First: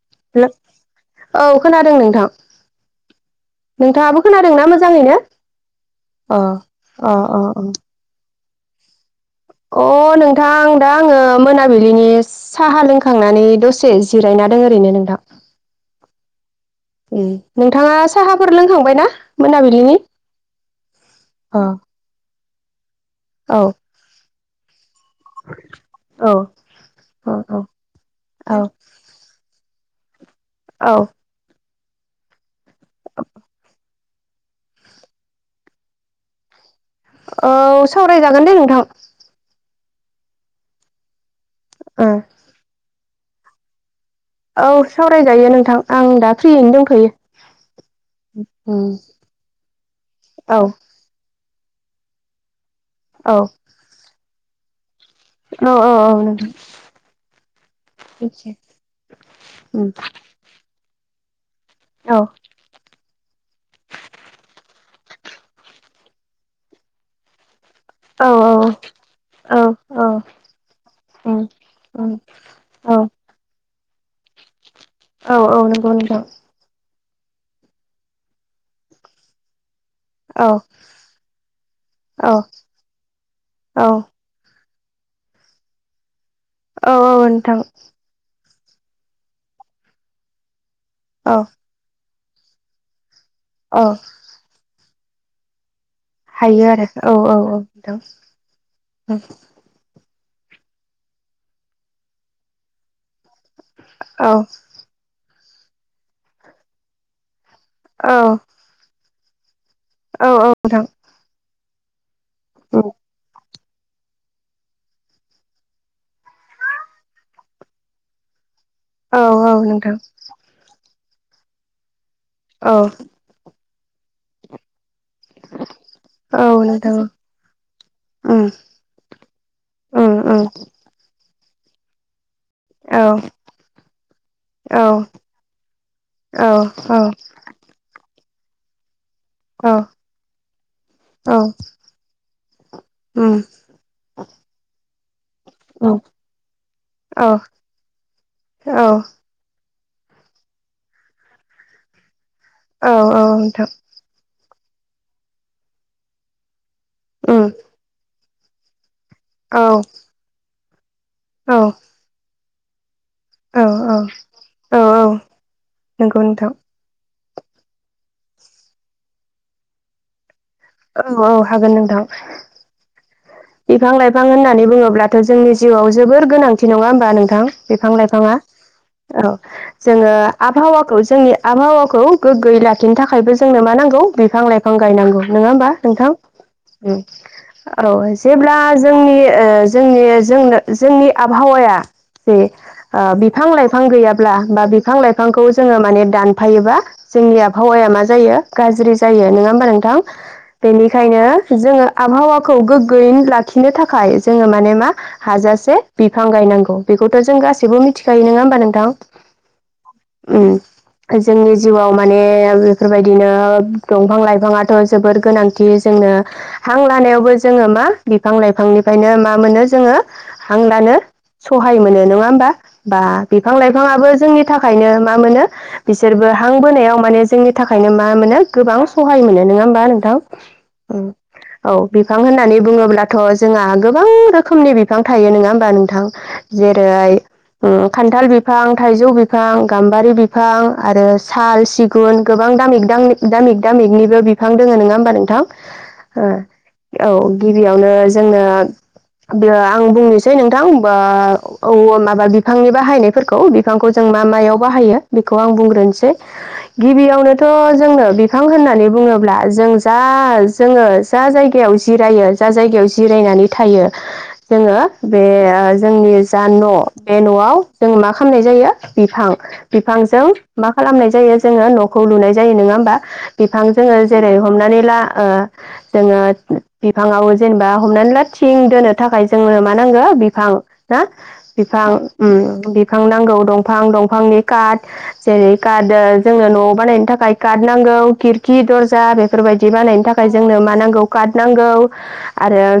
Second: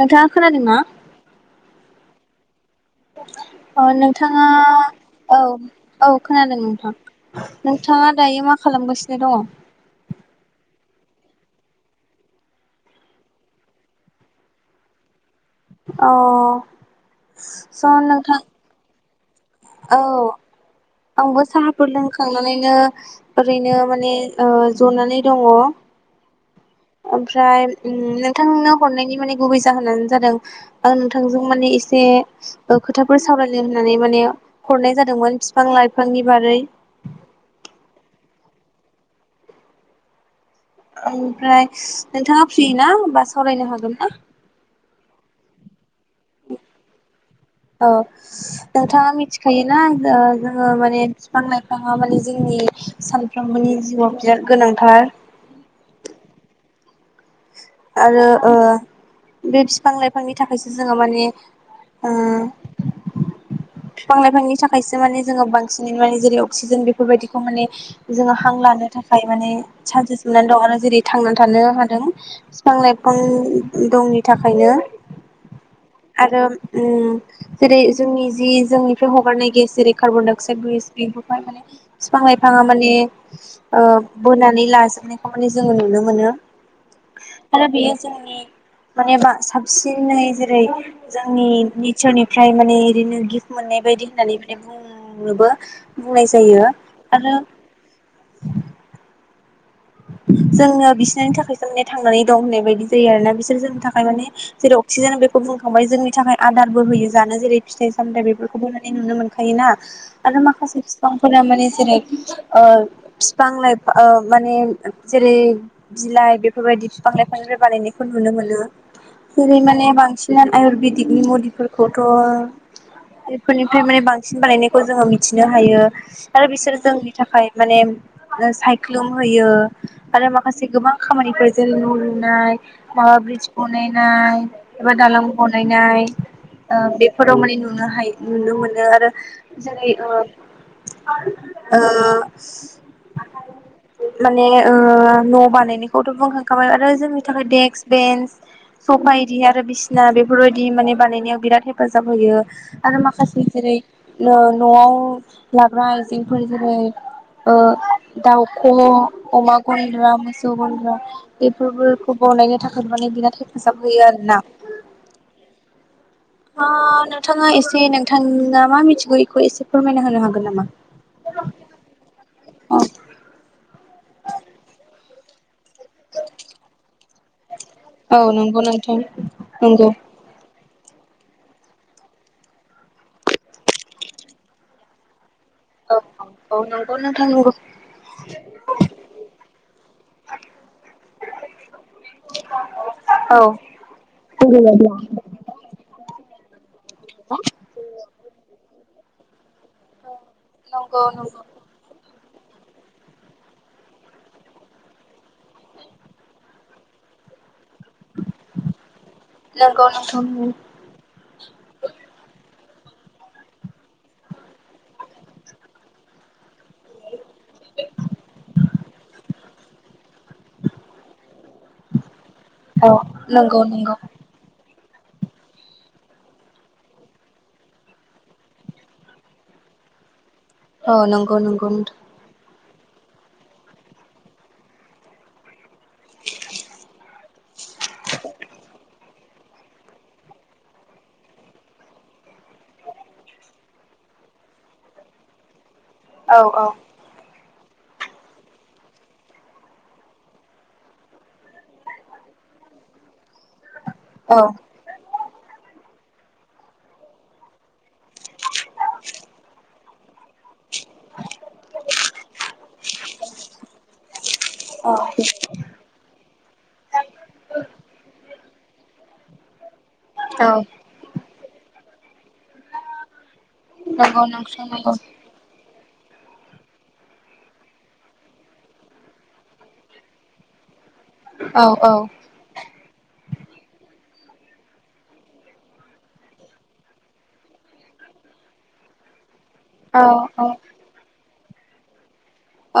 नोंथाङा हेल' खोनादोंना औ खोनादों नोंथां। अ नोंथाङाबो नोंथाङा खोनादोंना मोजाङैनो औ औ अ खोनादों नोंथां अ अ अ नोंथाङा दायो मा खालामगासिनो दङ'? अ नोंथां दा आङो मोनाबिलिनि साहा लोंखांनानै दसे जिरायना दङो ओरैनो नोंथां। अ उम नोंथाङा स' नोंथां साहाफोर लोंखांबाय ना? औ आंबो अ साहाफोर लोंखां नानेनो औ ओरैनो माने औ जनानै दङ' औ। औ औ ओमफ्राय उम औ नोंथांनो हरनायनि माने गुबै जा जाहोनानो जादों। आं औ नोंथांजों माने एस एसे खोथाफोर सावरायनो होननानै माने हरनाय जादोंमोन बिफां लाइफांनि बारै औ सावरायजागोन दे नोंथां। औ फ्राय ओ नोंथाङा फ्रि ना बा सावरायनो हागोन ना औ सावरायजायो नोंथां आं दा फ्रियैनो दंथ'यो औ उम नोंथाङा मिथिखायोना ओ औ जोङो माने बिफां लाइफाङा माने जोंनि औ सानफ्रोमबोनि जिउआव बिराद गोनांथार औ औ औ नों आरो ओ बे उम बिफां लाइफांनि थाखायसो जोङो माने ओ औ बिफां लाइफांनि थाखायसो माने जोङो बांसिनैनो माने जेरै अक्सिजेन बेफोरबायदिखौ माने औ जोङो औ हां लानो थाखाय माने औ औ चान्सेस मोननानै दं आरो जेरै उम थांनानै थानो हादों उम बिफां औ लाइफां दंनि थाखायनो औ औ नंगौ नोंथां आरो उम जेरै जोंनि जि जोंनिफ्राय हगारनाय गेस जेरै कार्बन डाइ औ अक्साइद गेस बेफोरखौहाय माने बिफां औ लाइफाङा माने ओ औ बोनानै ला नाजोबनायखौ मानानि जोङो नुनो मोनो औ औ नोंथां आरो बे जोंनि मानेबा साबसिनै जेरै औ जोंनि इसोरनिफ्राय माने ओरैनो गिफ्ट मोननाय औ बदि होननानै माने बुङो ओ नुबो हायो आरो औ औ औ औ जोंङो बिसोरनि थाखायसो माने थांनानै दं होननाय बायदि जायो आरोना बिसोर जोंनि थाखाय माने औ जेरै अक्सिजेन बे खौ बुंखांबाय जोंनि थाखाय आदारबो होयो जानो जेरै फिथाइ औ सामथायफोरखौ बोनानै नुनो मोनो खायोना औ आरो माखासे नोंथां फिफांफोरा माने जेरै ओ बिफां लाइफ ओ माने जेरै बिलाइ बेफोरबायदि बिफां लायफांनिफ्राय बानायनायखौ नुनो मोनो। औ जेरै औ माने नोंथां बांसिन आयुरबिदिक बि मुलिफोरखौ औ थ' बेफोरनिफ्राय माने बांसिन बानायनायखौ जोङो मिथिनो हायो आरो औ बिसोर नोंथां जोंनि थाखाय माने उम सायख्लुम होयो। उम आरो उम माखासे गोबां खामानि [unintelligible] नाय औ माबा ब्रिज बनायनाय एबा दालां बनायनाय औ ओ बेफोराव माने नुनो हायो। नुनो मोनो आरो। औ जेरै ओ औ उम ओ [unintelligible] माने ओ न' उम बानायनायखौथ' बुंखांखाबाय आरो जोंनि औ थाखाय देकस, बेन्स, औ स'फा इदि आरो बिस ना बेफोरबायदि माने बानायनायाव बिराद हेफाजाब होयो। औ आरो औ माखासे नोंथां जेरै नो न'आव लाग्रा आइजेंफोर जेरै उम ओ दाउख'ल' अमा औ गनद्रा, मोसो सौ गनद्रा बेफोरबोखौ बनायनो थाखाय माने बिना औ हेफाजाब होयो आरोना। औ औ नंगौ नोंथां आ नोंथाङा एसे नों नोंथाङा मा मिथिगौ बेखौ एसे फोरमायना होनो हागोन नामा? औ औ हागोन नोंथां। बिफां लाइफां होननानै बुङोब्लाथ' जिउआव जोबोर गोनांथि नङा होमबा नोंथां बिफां औ लाइफाङा? नंगौ नोंथां औ, नंगौ जोङो आबहावा खौ जोंनि आबहावाखौ गोग्गोयै लाखिनो थाखायबो जोंनो मा नांगौ बिफां लाइफां गायनांगौ। नङा होमबा औ नोंथां? औ नंगौ ओं नोंथां नंगौ ओ जेब्ला जोंनि ओ जोंनि जोंनो जोंनि आबहावाया जे ओ औ बिफां लाइफां गैयाब्ला नंगौ बा बिफां नंगौ लाइफांखौ जोङो माने दान फायोबा जोंनि आबहावाया मा जायो गाज्रि जायो नोङा होमबा नोंथां? बेनिखायनो जोङो आबहावा खौ गोग गोयैनो लाखिनो थाखाय जोङो माने मा हाजासे बिफां गायनांगौ बेखौथ' जों गा सैबो मिथिखायो नङा होमबा नोंथां? नंगौ नोंथां ओम जोंनि जिउआव माने ओम बेफोरबायदिनो दंफां लाइफांङाथ' जोबोर गोनांथि जोंनो हां लानायावबो जोंङो मा बिफां लाइफांनिफ्रायनो मा मोनो जोंङो हांलानो सहाय मोनो नंङा होमबा औ बा बिफां- नंगौ नंगौ लाइफांङाबो जोंनि थाखायनो मा- मोनो बिसोरबो हां बोनायाव माने जोंनि थाखायनो मा- मोनो गोबां सहाय मोनो नोंङा होमबा नोंथां? औ नंगौ -नंगौ। औ बिफां होननानै बुंङोब्लाथ' जोंहा गोबां रोखोमनि बिफां थायो नोंङा होमबा नोंथां जेरै उम खान्थाल बिफां, थाइजौ बिफां, गाम्बारि बिफां आरो साल सिगुन गोबां दामिक दामि दामिक दामिकनिबो बिफां दोंङो नोंङा होमबा नोंथां? औ -औ। औ गिबियावनो जोंनो आं बुंनोसै नोंथां बा औ औ माबा बिफांनि बाहायनाय फोरखौ बिफांखौ जों मा मायाव बाहायो -खौ आं बुंग्रोनोसै गिबियावनोथ' जोंनो बि बिफां होननानै बुंङोब्ला जों जास [inaudible] जोंङो जा जायग याव जिरायो जा जायगायाव जिरायनानै थायो जोंङो औ बे ओ जोंनि जा न' बे न'आव जों मा खालामनाय जायो बिफां -बिफांजों मा खालामनाय जायो जोंङो न -खौ लुनाय जायो नोंङा होमबा? बिफां जोंङो नंगौ जेरै नोंथां हमनानै नंगौ ला ओ जोंङो बिफांङाव जेनेबा हमनानै ला थिं दोननो थाखाय जोंनो मा नांगो बिफां ना औ बिफां औ उम बिफां नांगौ दंफां- दंफां बिफांनि कार्ड जेरै कार्ड जोंनो न'आव बानायनो थाखाय कार्ड नांगौ खिरखि दर्जा बे बेफोरबायदि बानायनो थाखाय औ जोंनो मा नांगौ नांगौ आरो औ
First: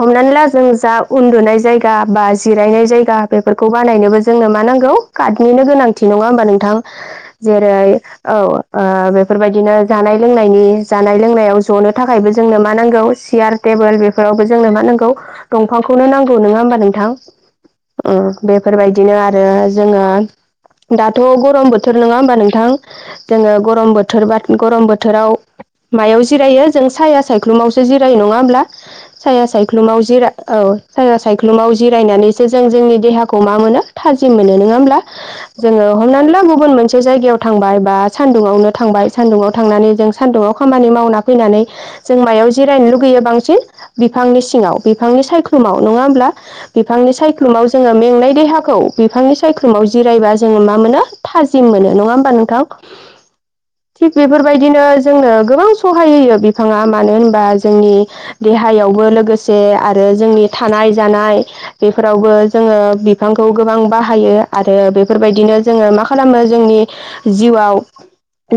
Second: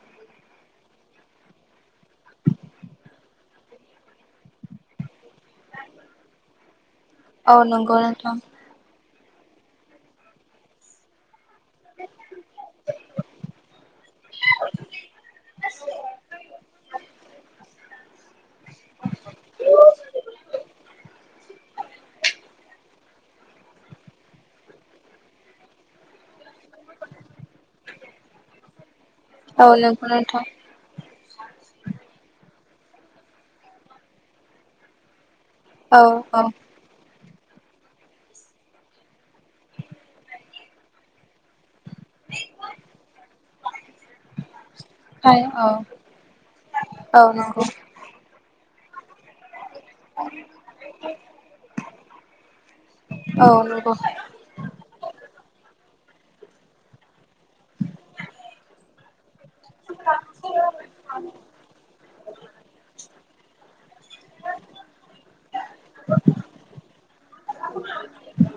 हमनानै ला जों जा उन्दुनाय जायगा बा जिरायनाय जायगा बेफोरखौ बानायनोबो जोंनो मा नांगौ कार्डनिनो गोनांथि नंङा होमबा नोंथां औ जेरै नंगौ औ नोंथां ओ बे बेफोरबायदिनो जानाय लोंनायनि जानाय लोंनायाव ज'नो थाखायबो नांगौ सियार टेबल बेफोरावबो जोंनो मा नांगौ दंफां खौनो नांगौ नोंङा होनबा नोंथां? उम बेफोर बायदिनो आरो जोंङो दाथ' गरम बोथोर नोंङा होनबा नोंथां? जोंङो गरम बोथोरबा गरम बोथोराव मायाव जिरायो जोंङो सायहा सायख्लुमावसो जिरायो नंङा होमब्ला? साया औ सायख्लुमाव नंगौ जिरा नोंथां औ साया सायख्लुमाव जिरायनानैसो जों जों जोंनि देहाखौ मा मोनो थाजिम मोनो नोंङा होमब्ला? जोंङो औ हमनानै औ ला गुबुन मोनसे जायगायाव थांबाय बा सान्दुङआवनो थांबाय सान्दुङाव थांनानै जों सान्दुङआव खामानि मावना फैनानै जों मायाव जिरायनो लुगैयो बांसिन बिफांनि सिङाव बिफांनि हाय औ सायख्लुमाव नङा होमब्ला बिफांनि औ नंगौ सायख्लुमाव जोङो मेंनाय देहाखौ बिफाङाय सायख्लू -माव जिरायबा जोङो मा मोनो थाजिम मोनो नङा होन ओ नोंथां औ नंगौ थिग बेफोरबायदिनो जोंनो गोबां सहाय होयो बे बिथाङा मानो होनबा जोंनि देहायावबो लोगोसे से आरो जोंनि थानाय जानाय बेफोरावबो जोङो बि बिफांखौ गोबां बाहायो आरो बेफोरबायदिनो जोङो मा खालामो जोंनि जिउआव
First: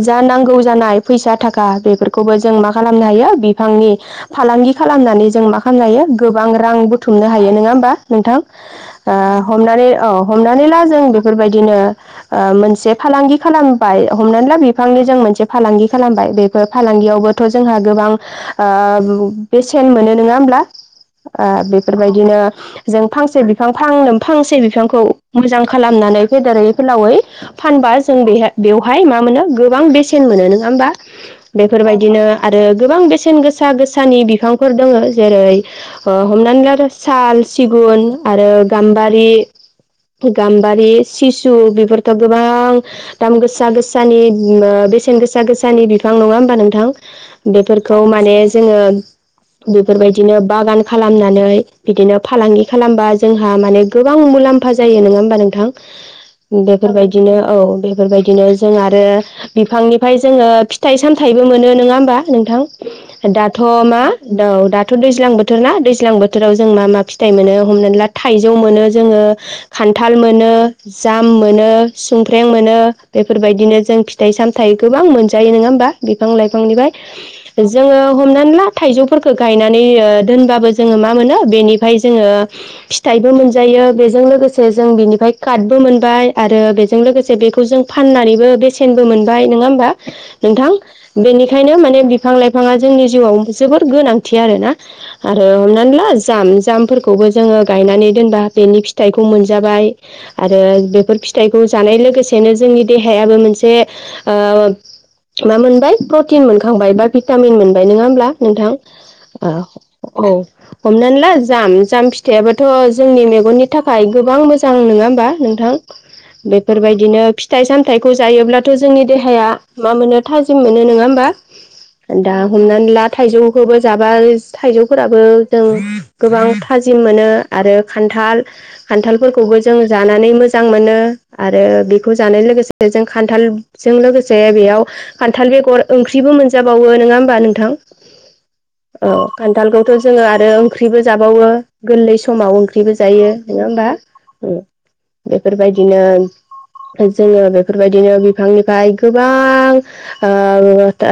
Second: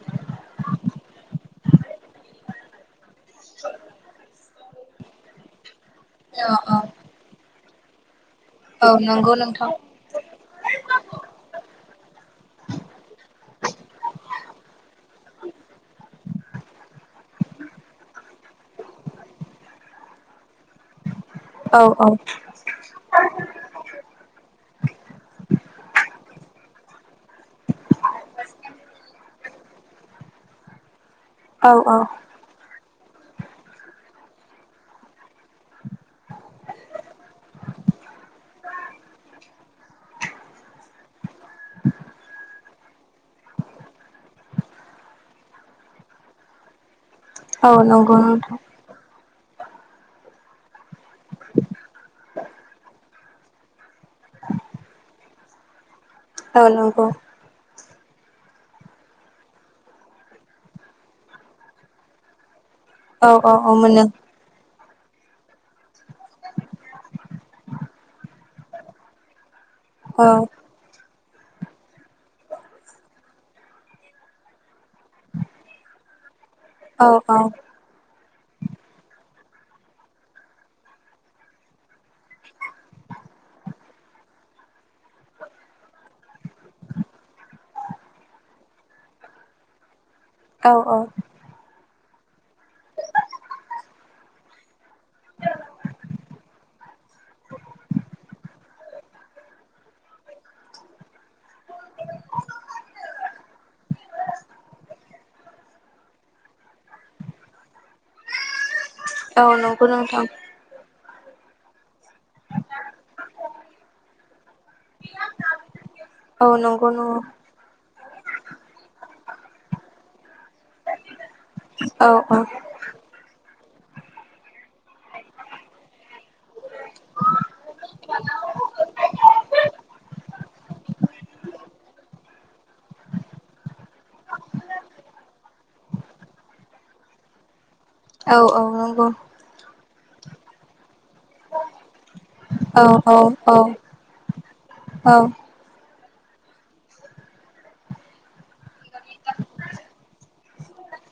जा नांगौ जानाय फैसा थाखा बेफोरखौबो जों माखा खालामनो हायो बिफांनि फालांगि खालामनानै जों मा खालामनो हायो औ गोबां रां औ बुथुमनो हायो नङा होमबा नोंथां औ नंगौ नोंथां हमनानै औ हमनानै ला जों बेफोरबायदिनो मोनसे फालांगि खालामबाय हमनानै ला बिफांनि जों मोनसे फालांगि खालामबाय बेफोर फालांगियावबो थ' जोंहा गोबां ओ बेसेन मोनो नङा होमब्ला। औ औ बेफोरबायदिनो जों फांसे बिफां फां फांसे बिफां खौ मोजां खालामनानै फेदेरै फोलावै फानबा जों बे बेवहाय मा मोनो गोबां बेसेन मोनो नङा होमबा औ बेफोरबाय औ बिदिनो आरो गोबां बे सेन गोसा गोसानि बिफांफोर दङ जेरै हमनानै ला साल सिगुन आरो गाम्बारि गाम्बारि सिसु बेफोरथ' गोबां दाम गोसा गोसानि बेसेन गोसा गोसानि बिफां नङा होमबा नोंथां औ बेफोरखौ नंगौ माने नोंथां जोङो बेफोरबायदिनो बागान खालामनानै बिदिनो फालांगि खालामबा जोंहा माने गोबां मुलाम्फा जायो नङा होमबा नोंथां औ नंगौ बेफोरबायदिनो औ बेफोरबायदिनो जों आरो बिफांनिफ्राय जोङो फिथाइ सामथाइबो मोनो नोङा होमबा औ नोंथां औ दाथ' औ मा मोनो औ दाथ' दै दैज्लां बोथोर ना दैज्लां बोथोराव जों मा मा फिथाइ मोनो हमनानै ला थाइजौ मोनो जोङो खान्थाल मोनो जाम मोनो सुमफ्रेम मोनो बेफोरबायदिनो जों फिथाइ सामथायाइ गोबां मोनजायो नङा होमबा बिफां लाइफां औ औ हमनानै ला थाइजौफोरखो गायनानै दोनबाबो जोङो मा मोनो बेनिफ्राय जोङो फिथाइबो मोनजायो बेजों लोगोसे जों बेनिफ्राय काटबो मोनबाय आरो बेजों लोगोसे बेखौ जों फाननानैबो बेसेनबो मोनबाय नङा होमबा औ नोंथां औ बेनि बिनो माने बिफां लाइफाङा जोंनि जिउआव जोबोर गोनांथि आरोना आरो हमनानै ला जाम जामफोरखौबो जोङो गायनानै दोनबा बेनि फिथाइखौ मोनजाबाय आरो बेफोर फिथाइखौ जानाय लोगोसेनो जोंनि देहायाबो मोनसे मा मोनबाय प्रटिन मोनखांबाय बा भिटामिन मोनबाय नङा होमब्ला नोंथां औ ओ नंगौ नोंथां औ हमनानै दा जाम जाम फिथाइआबोथ' जोंनि मेगननि थाखाय गोबां मोजां नङा होमबा नोंथां औ नंगौ नंगौ बेफोरबायदिनो फिथाइ सामथाइ खौ जायोब्लाथ' जोंनि देहाया मा मोनो थाजिम मोनो नङा होमबा औ औ दा हमनानै ला थाइजौ खौबो जाबा थाइजौफोराबो जों गोबां थाजिम मोनो आरो खान्थाल खान्थालफोरखौबो जों जानानै मोजां मोनो आरो बेखौ जानाय लोगोसे जों खान्थालजों लोगोसे बेयाव खान्थाल बेगर ओंख्रिबो मोनजाबावो नङा होमबा नोंथां। औ नंगौ औ खान्थाल खौथ' जोङो आरो ओंख्रिबो जाबावो गोरलैस समाव औ ओंख्रिबो औ जायो औ नङा होमबा औ बेफोरबायदिनो जोङो बेफोरबायदिनो बिफांनिफ्राय गोबां ओ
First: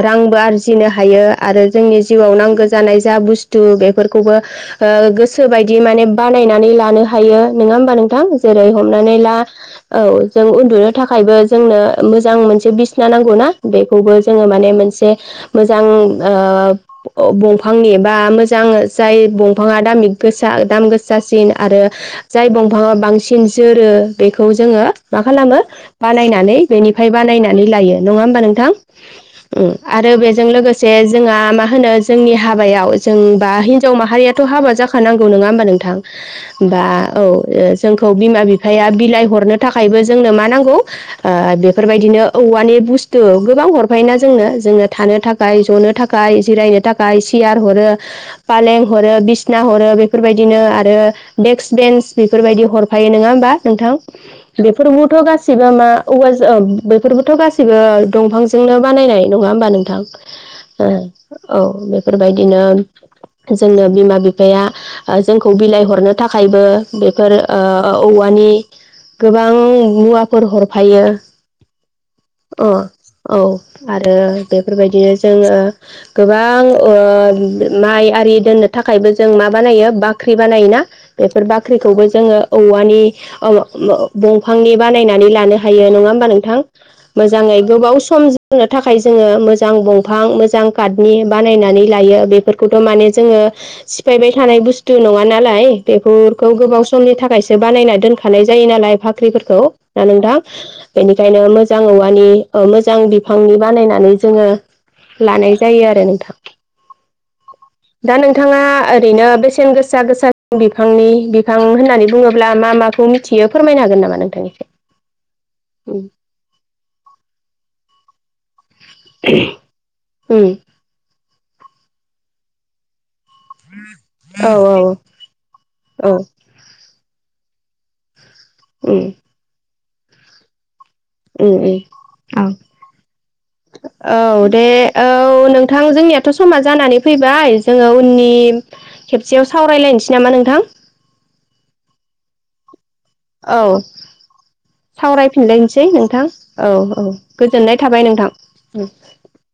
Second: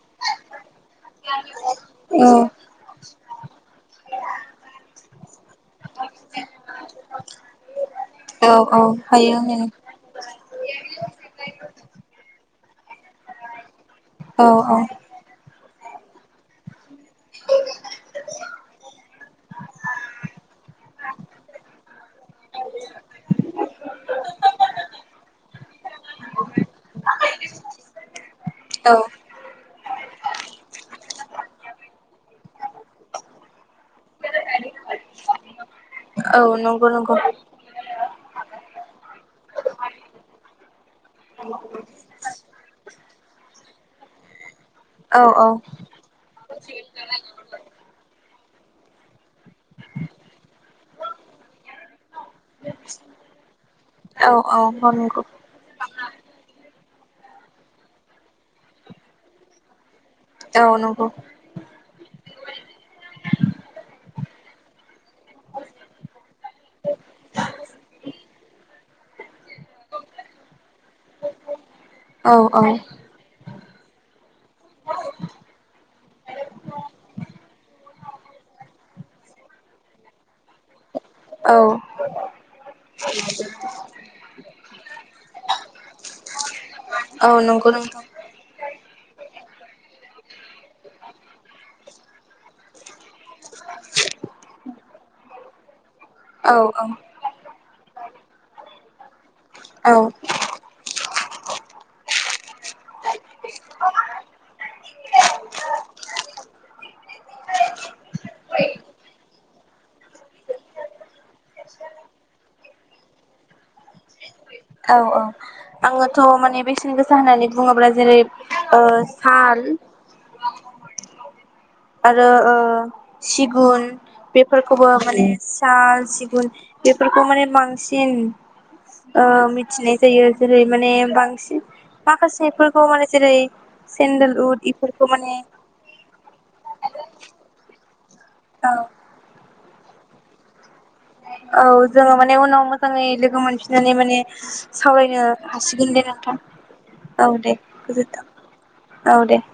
रांबो आरजिनो हायो आरो जोंनि जिउआव औ नांगौ जानाय जा बुस्थु बेफोरखौबो ओ गोसोबायदि माने बानायनानै लानो हायो नङा होमबा नों थां औ जेरै औ हमनानै ला हायो होनो औ जों उन्दुनो थाखायबो जोंनो मोजां मोनसे बिसिना नांगौना बेखौबो औ जोङो माने औ मोनसे मोजां ओ बंफांनि बा मोजां जाय बंफाङा दामि गोसा दाम गोसासिन आरो जाय दंफाङा बांसिन जोरो बेखौ जोङो मा खालामो बानायनानै बेनिफ्राय बानायनानै लायो नङा होमबा नोंथां। औ। आरो बेजों लोगोसे जोंहा मा होनो जोंनि हाबायाव जोंबा हिनजाव माहारियाथ' हाबा जाखानांगौ नङा होमबा नोंथां। औ बा नंगौ नंगौ औ ओ जों। खौ बिमा बिफाया बिलाइ हरनो थाखायबो जोंनो मा नांगौ ओ बेफोरबायदिनो औवानि बुस्थु गोबां हरफायो ना जोंनो जोङो थानो औ थाखाय ज'नो थाखाय जिरायनो थाखाय सियार हरो फालें हरो बिसना हरो बेफोरबायदिनो आरो देक्स बेन्स बेफोरबायदि हरफायो नङा होमबा। नोंथां औ औ नंगौ बेफोरबोथ' गासिबो मा औवा जों बेफोरबोथ' गासिबो दंफांजोंनो बानायनाय नङा होमबा नोंथां औ ह नंगौ औ बे बेफोरबायदिनो जोंनो बिमा बिफाया जोंखौ बिलाइ हरनो थाखायबो बेफोर ओ औवानि गोबां मुवाफोर हरफायो औ औ अ औ आरो बेफोरबायदिनो जोङो गोबां ओ माइ आरि दोननो थाखायबो जों मा बानायो बाख्रि बानायोना बेफोर औ बाख्रिखौबो जोङो औवानि वौ वौ दंफांनि बानायनानै लानो हायो नङा होमबा नोंथां औ मोजांयै नंगौ गोबाव नोंथां सम जोंनो थाखाय थाखाय जोङो मोजां दंफां मोजां काटनि बानायनानै लायो बेफोरखौथ' माने जोङो सिफायबाय थानाय बुस्थु नङा नालाय। बेफोरखौ औ औ गोबाव समनि थाखायसो। बानायना दोनखानाय जायो नालाय भाग ख्रिफोरखौ औ ना नोंथां बेनिखायनो मोजां औवानि औ मोजां बिफांनि बानायनानै जोङो लानाय जायो आरो नोंथां दा नोंथाङा ओरैनो बेसेन गोसा गोसा बिफांनि बिफां होननानै बुङोब्ला मा माखौ मिथियो फोरमायनो हागोन नामा नोंथां औ औ आङोथ माने बेसेन गोसा होनानै बुङोब्ला जेरै ओ साल उम आरो ओ सिगुन औ औ बेफोरखौबो माने साल औ सिगुन बेफोरखौ माने बांसिन उम ओ मि मिथिनाय जायो जेरै माने बांसिन उम उम माखासेफोरखौ माने जेरै औ दे सेन्देलउद औ इफोरखौ माने नोंथां जोंनियाथ' समा जानानै फैबाय जोङो उननि औ खेबसेयाव सावरायलायनोसै नामा नोंथां औ जोङो माने उनाव मोजाङै लोगो औ मोनफिननानै माने सावरायनो सावरायफिनलायनोसै हासिगोन दे नोंथां औ औ दे गोजोननाय थाबाय नोंथां उम गोजोनथों औ दे [inaudible]